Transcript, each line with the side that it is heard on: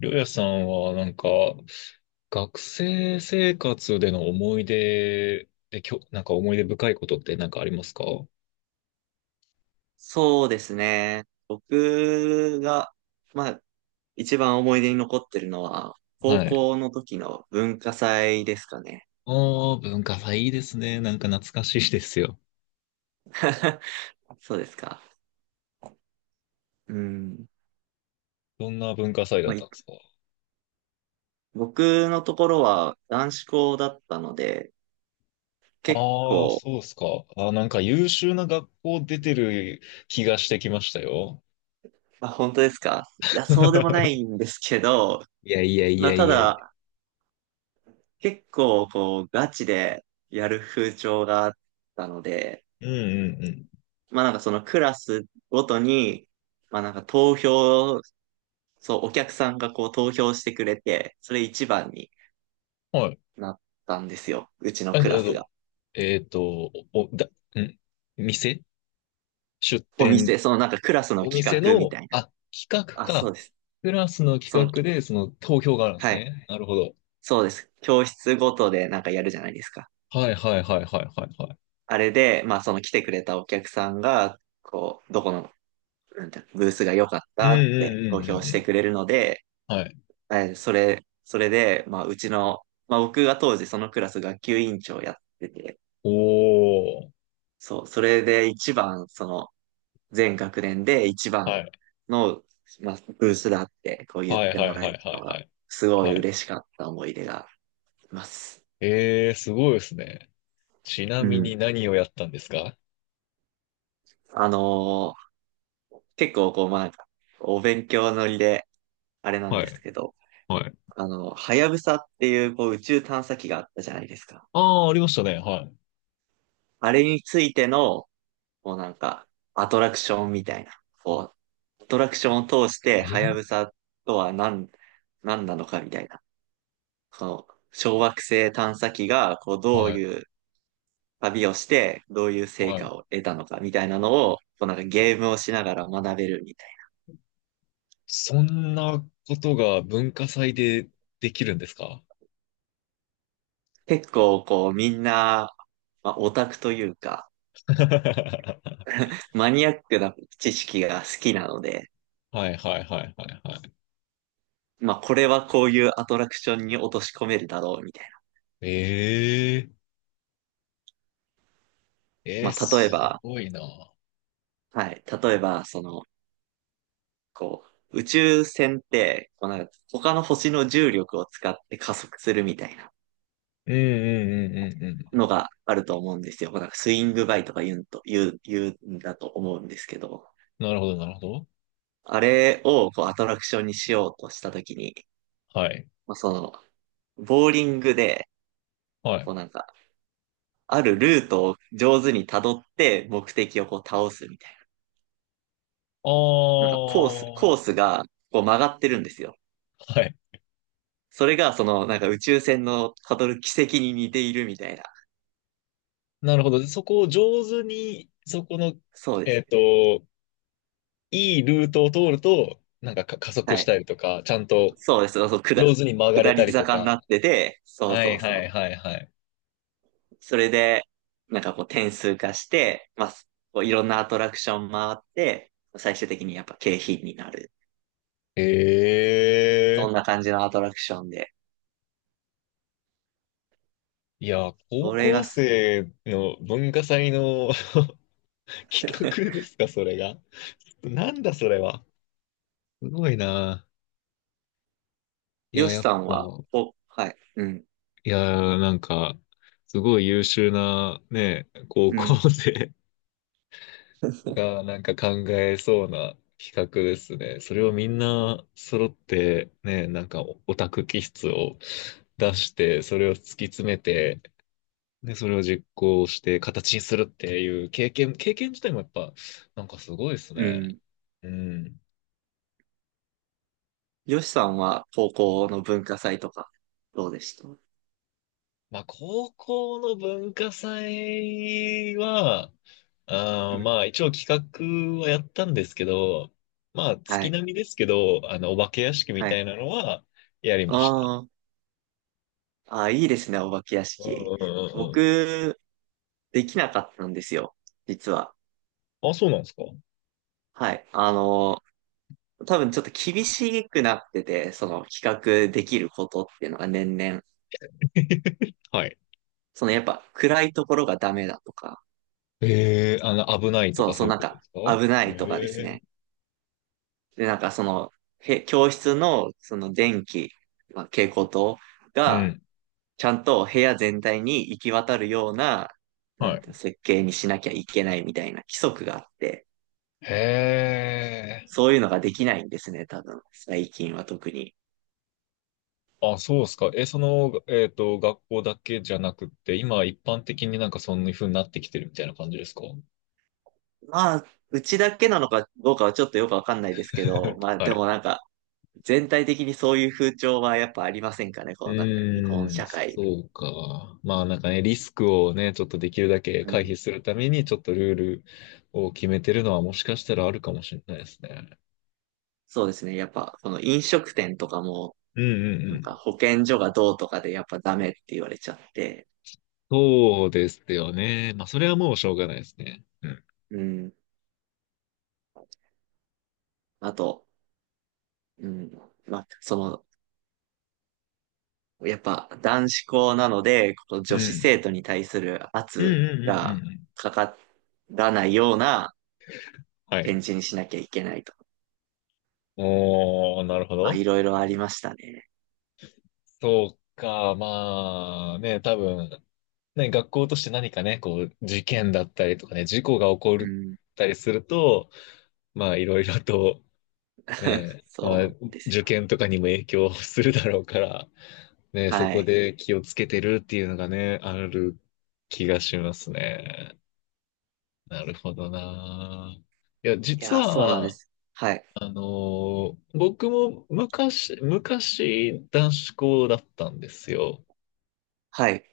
left: りょうやさんはなんか、学生生活での思い出で、なんか思い出深いことってなんかありますか？は
right: そうですね。僕が、まあ、一番思い出に残ってるのは、高
left: い。
right: 校の時の文化祭ですかね。
left: ああ文化祭いいですね。なんか懐かしいですよ。
right: そうですか。うん。
left: どんな文化祭だっ
right: まあ、
left: たんですか？
right: 僕のところは男子校だったので、結
left: ああー、
right: 構、
left: そうっすか。あー、なんか優秀な学校出てる気がしてきましたよ。
right: まあ、本当ですか？いや、そうでもな いんですけど、
left: いやいやい
right: まあ、
left: や
right: た
left: いやい
right: だ、結構、こう、ガチでやる風潮があったので、
left: や。うんうんうん。
right: まあ、なんかそのクラスごとに、まあ、なんか投票、そう、お客さんがこう投票してくれて、それ一番に
left: はい。
right: なったんですよ。うちの
left: えっ
right: クラス
left: と、
right: が。
left: お、だ、ん店出
right: お
left: 店
right: 店、そのなんかクラスの
left: お
right: 企
left: 店
right: 画みた
left: の、
right: いな。
left: 企画
right: あ、そう
left: か。
right: です。
left: クラスの
right: その、
left: 企画で、その投票があるんです
right: はい。
left: ね。なるほど。
right: そうです。教室ごとでなんかやるじゃないですか。
left: はいはいはいはいはいはい。
right: あれで、まあその来てくれたお客さんが、こう、どこの、なんてブースが良かっ
left: うんう
right: たって
left: ん
right: 投
left: う
right: 票
left: んうん
right: し
left: う
right: て
left: ん。
right: くれるので、
left: はい。
right: それで、まあうちの、まあ僕が当時そのクラス学級委員長やってて、
left: おー。
right: そう、それで一番、その、全学年で一番
left: はい。
right: の、まあ、ブースだってこう言っ
left: はい
right: て
left: は
right: も
left: い
right: らえ
left: はいは
right: た
left: い
right: の
left: は
right: が、
left: い。
right: すご
left: は
right: い
left: い。
right: 嬉しかった思い出があります。
left: えー、すごいですね。ちな
right: う
left: みに
right: ん。
left: 何をやったんですか？
right: あのー結構こう、まあ、なんかお勉強乗りで、あれなん
left: は
right: です
left: い。
right: けど、
left: はい。
right: あの、はやぶさっていうこう宇宙探査機があったじゃないですか。
left: ああ、ありましたね。は
right: あれについての、こうなんか、アトラクションみたいな、こう、アトラクションを通して、
left: い。
right: はやぶ
left: え
right: さとは何なのかみたいな、こう、小惑星探査機が、こう、どう
left: はい。
right: いう旅をして、どういう成
left: はい。
right: 果を得たのかみたいなのを、こう、なんかゲームをしながら学べるみたい
left: そんなことが文化祭でできるんですか？
right: な。結構、こう、みんな、まあ、オタクというか、
left: は
right: マニアックな知識が好きなので、
left: いはいはいはいはい。
right: まあ、これはこういうアトラクションに落とし込めるだろうみたいな。
left: えええー、
right: まあ、例え
left: す
right: ば、
left: ごいな。
right: はい、例えば、その、こう、宇宙船って、こうなんか他の星の重力を使って加速するみたいな
left: うんうんうんうんうん。
right: のがあると思うんですよ。なんかスイングバイとか言うんだと思うんですけど、
left: なるほど、なるほど。
right: あれをこうアトラクションにしようとしたときに、
left: はい。
right: まあ、その、ボーリングで、
left: は
right: こ
left: い。
right: うなんか、あるルートを上手に辿って目的をこう倒すみたい
left: あ
right: な。なんかコース、
left: あ、
right: コ
left: は
right: ースがこう曲がってるんですよ。
left: い。
right: それがそのなんか宇宙船の辿る軌跡に似ているみたいな。
left: なるほど。でそこを上手に、そこの、
right: そうで
left: えっ
right: す。
left: と、いいルートを通ると、なんか、加速
right: は
left: し
right: い。
left: たりとか、ちゃんと
right: そうです。そう、
left: 上手に曲が
right: 下
left: れ
right: り
left: たりと
right: 坂になっ
left: か。
right: てて、そう
left: は
right: そ
left: い
right: う
left: はい
right: そう。
left: はいはい。
right: それで、なんかこう点数化して、まあ、こういろんなアトラクション回って、最終的にやっぱ景品になる。
left: え
right: そ
left: え
right: んな感じのアトラクションで。
left: いや、高
right: それが
left: 校
right: す、
left: 生の文化祭の 企画で すか、それが。なんだそれは。すごいな。い
right: ヨ
left: や、
right: シ
left: やっ
right: さん
left: ぱ、
right: は、はい、うん、
left: いや、なんか、すごい優秀なね、高
right: う
left: 校
right: ん、
left: 生 がなんか考えそうな企画ですね。それをみんな揃ってね、なんかオタク気質を出して、それを突き詰めて、で、それを実行して形にするっていう経験自体もやっぱ、なんかすごいです
right: う
left: ね。
right: ん。
left: うん。
right: ヨシさんは高校の文化祭とか、どうでした？うん、
left: まあ、高校の文化祭は、まあ、一応企画はやったんですけど、まあ、
right: は
left: 月
right: い、
left: 並みですけど、お化け屋敷み
right: は
left: た
right: い。
left: いなのはやり
right: あ
left: ました。
right: ー、あー、いいですね、お化け屋
left: うん
right: 敷。
left: うんうんう
right: 僕、できなかったんですよ、実は。
left: ん。あ、そうなんですか？
right: はい。あの、多分ちょっと厳しくなってて、その企画できることっていうのが年々、
left: はい。
right: そのやっぱ暗いところがダメだとか、
left: ええ、危ないと
right: そ
left: か
right: う、
left: そ
right: そう
left: ういう
right: なん
left: こと
right: か
left: ですか？
right: 危ないとかです
left: ええ
right: ね。で、なんかその、へ教室のその電気、まあ、蛍光灯
left: う
right: が
left: ん。
right: ちゃんと部屋全体に行き渡るような、な
left: は
right: ん
left: い。
right: ていうの設計にしなきゃいけないみたいな規則があって、
left: へえ。
right: そういうのができないんですね、多分。最近は特に。
left: あ、そうですか。え、学校だけじゃなくって、今一般的になんかそんな風になってきてるみたいな感じですか？
right: まあ、うちだけなのかどうかはちょっとよくわかんないですけど、まあ
left: は
right: で
left: い。
right: もなんか、全体的にそういう風潮はやっぱありませんかね、
left: う
right: このなんか日本
left: ーん、
right: 社会。
left: そうか。まあなんかね、リスクをね、ちょっとできるだけ
right: う
left: 回
right: ん、
left: 避するために、ちょっとルールを決めてるのはもしかしたらあるかもしれないですね。
right: そうですね。やっぱこの飲食店とかも、
left: うんうん
right: な
left: う
right: んか
left: ん。
right: 保健所がどうとかでやっぱダメって言われちゃって、
left: そうですよね。まあそれはもうしょうがないですね。うん。
right: うん。あと、うん。まあ、その、やっぱ男子校なので、この
left: う
right: 女子生
left: ん。
right: 徒に対する
left: うん
right: 圧
left: うんうんう
right: が
left: ん。
right: かからないような
left: はい。
right: 展示にしなきゃいけないと。
left: おー、なるほ
right: まあ、
left: ど。
right: いろいろありましたね。
left: そうか。まあね、多分、ね、学校として何かね、こう、事件だったりとかね、事故が起こ
right: う
left: っ
right: ん。
left: たりすると、まあ、いろいろとねえ、まあ、
right: そうです
left: 受
right: よ。
left: 験とかにも影響するだろうから、ねえ、そ
right: は
left: こ
right: い。
left: で気をつけてるっていうのがね、ある気がしますね。なるほどな。いや、
right: い
left: 実
right: や、そうなんで
left: は、
right: す。はい。
left: 僕も昔、男子校だったんですよ。
right: はい。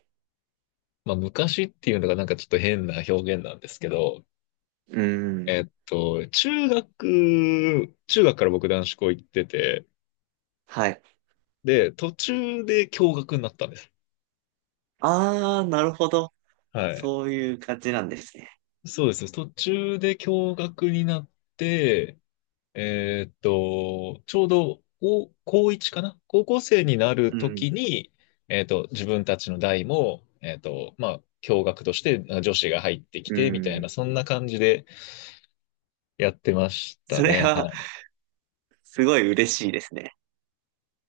left: まあ、昔っていうのがなんかちょっと変な表現なんですけど、
right: うん。
left: 中学から僕男子校行ってて、
right: はい。
left: で、途中で共学になったんです。
right: ああ、なるほど。
left: はい。
right: そういう感じなんですね。
left: そうです。途中で共学になって、ちょうど高1かな高校生になる
right: う
left: と
right: ん。
left: きに、自分たちの代も、まあ、共学として女子が入ってき
right: う
left: て、みたい
right: ん。
left: な、そんな感じでやってました
right: それ
left: ね。は
right: は、
left: い。
right: すごい嬉しいですね。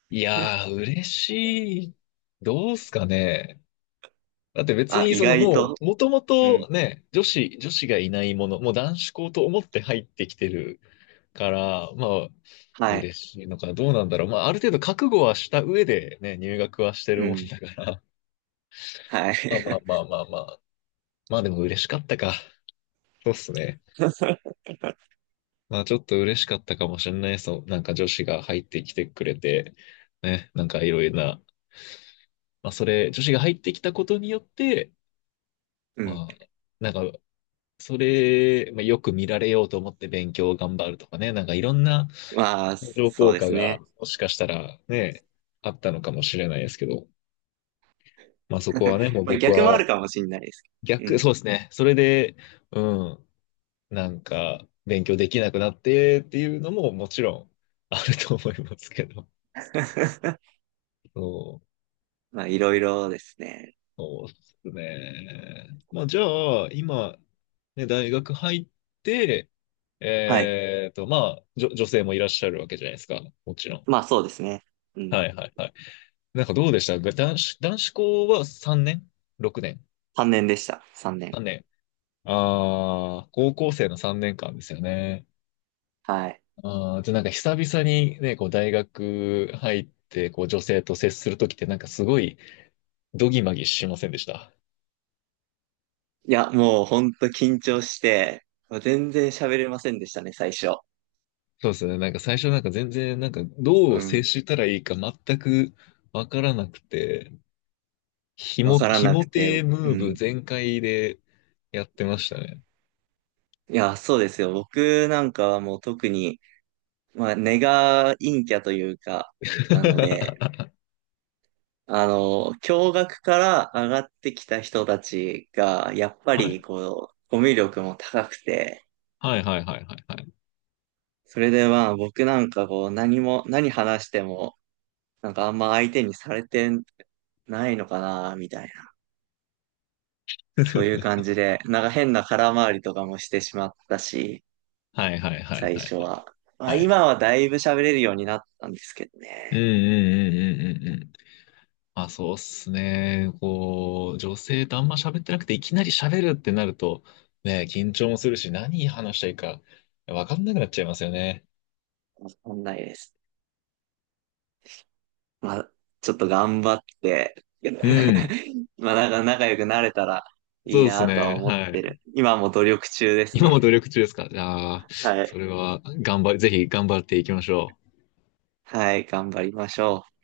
left: いやー、嬉しい。どうすかね。だって別
right: あ、
left: に
right: 意外
left: も
right: と。
left: う、もとも
right: うん。
left: とね、女子がいないもの、もう男子校と思って入ってきてるから、まあ、
right: はい。
left: 嬉しいのか、どうなんだろう。まあ、ある程度覚悟はした上でね、入学はしてる
right: う
left: もん
right: ん。
left: だから。
right: は
left: まあまあま
right: い。
left: あまあまあ。まあでも嬉しかったか。そうっすね。まあちょっと嬉しかったかもしれないですそう。なんか女子が入ってきてくれて、ね、なんかいろいろな。まあそれ、女子が入ってきたことによって、
right: うん。
left: まあ、なんか、それ、まあ、よく見られようと思って勉強を頑張るとかね、なんかいろんな
right: まあ、
left: 相乗
right: そう
left: 効
right: で
left: 果
right: す
left: が
right: ね。
left: もしかしたらね、あったのかもしれないですけど、まあそこは ね、もう
right: まあ、
left: 僕
right: 逆もあ
left: は
right: るかもしれないです。う
left: 逆、
right: ん。
left: そうですね。それで、うん、なんか勉強できなくなってっていうのももちろんあると思いますけど。そう、
right: まあ、いろいろですね。
left: そうですね。まあじゃあ、今、ね、大学入って、
right: はい。
left: まあ、女性もいらっしゃるわけじゃないですか。もちろん。
right: まあ、そうですね。うん。
left: はいはいはい。なんかどうでした？男子校は3年？ 6 年？
right: 3年でした。3年。
left: 3 年。ああ、高校生の3年間ですよね。
right: はい。
left: ああ、じゃあなんか久々にね、こう大学入って、こう女性と接するときってなんかすごいドギマギしませんでした？
right: いや、もうほんと緊張して、全然喋れませんでしたね、最初。
left: そうですね。なんか最初なんか全然なんかど
right: う
left: う接
right: ん。
left: したらいいか全くわからなくて、
right: わから
left: ひ
right: な
left: も
right: くて。
left: てムー
right: う
left: ブ
right: ん。
left: 全開でやってましたね。
right: いや、そうですよ。僕なんかはもう特に、まあ、根が陰キャというか、なので、あの、共学から上がってきた人たちが、やっぱ
left: はい。
right: りこう、コミュ力も高くて、
left: はいはいはいはいはい。
right: それでまあ僕なんかこう、何話しても、なんかあんま相手にされてないのかな、みたいな。そういう感じで、なんか変な空回りとかもしてしまったし、
left: はいはいはい
right: 最
left: はい
right: 初は。まあ
left: はい。
right: 今はだいぶ喋れるようになったんですけど
left: うんう
right: ね。
left: んうんうんうんうん。あ、そうっすね。こう、女性とあんま喋ってなくて、いきなり喋るってなると、ね、緊張もするし、何話したいか、わかんなくなっちゃいますよね。
right: わかんないです。まあ、ちょっと頑張って、
left: うん。
right: まあなんか仲良くなれたら
left: そ
right: い
left: う
right: い
left: です
right: なとは
left: ね。
right: 思っ
left: は
right: て
left: い。
right: る。今も努力中です
left: 今も
right: ね。
left: 努力中ですか？じゃあ、
right: はい。
left: それは、頑張り、ぜひ頑張っていきましょう。
right: はい、頑張りましょう。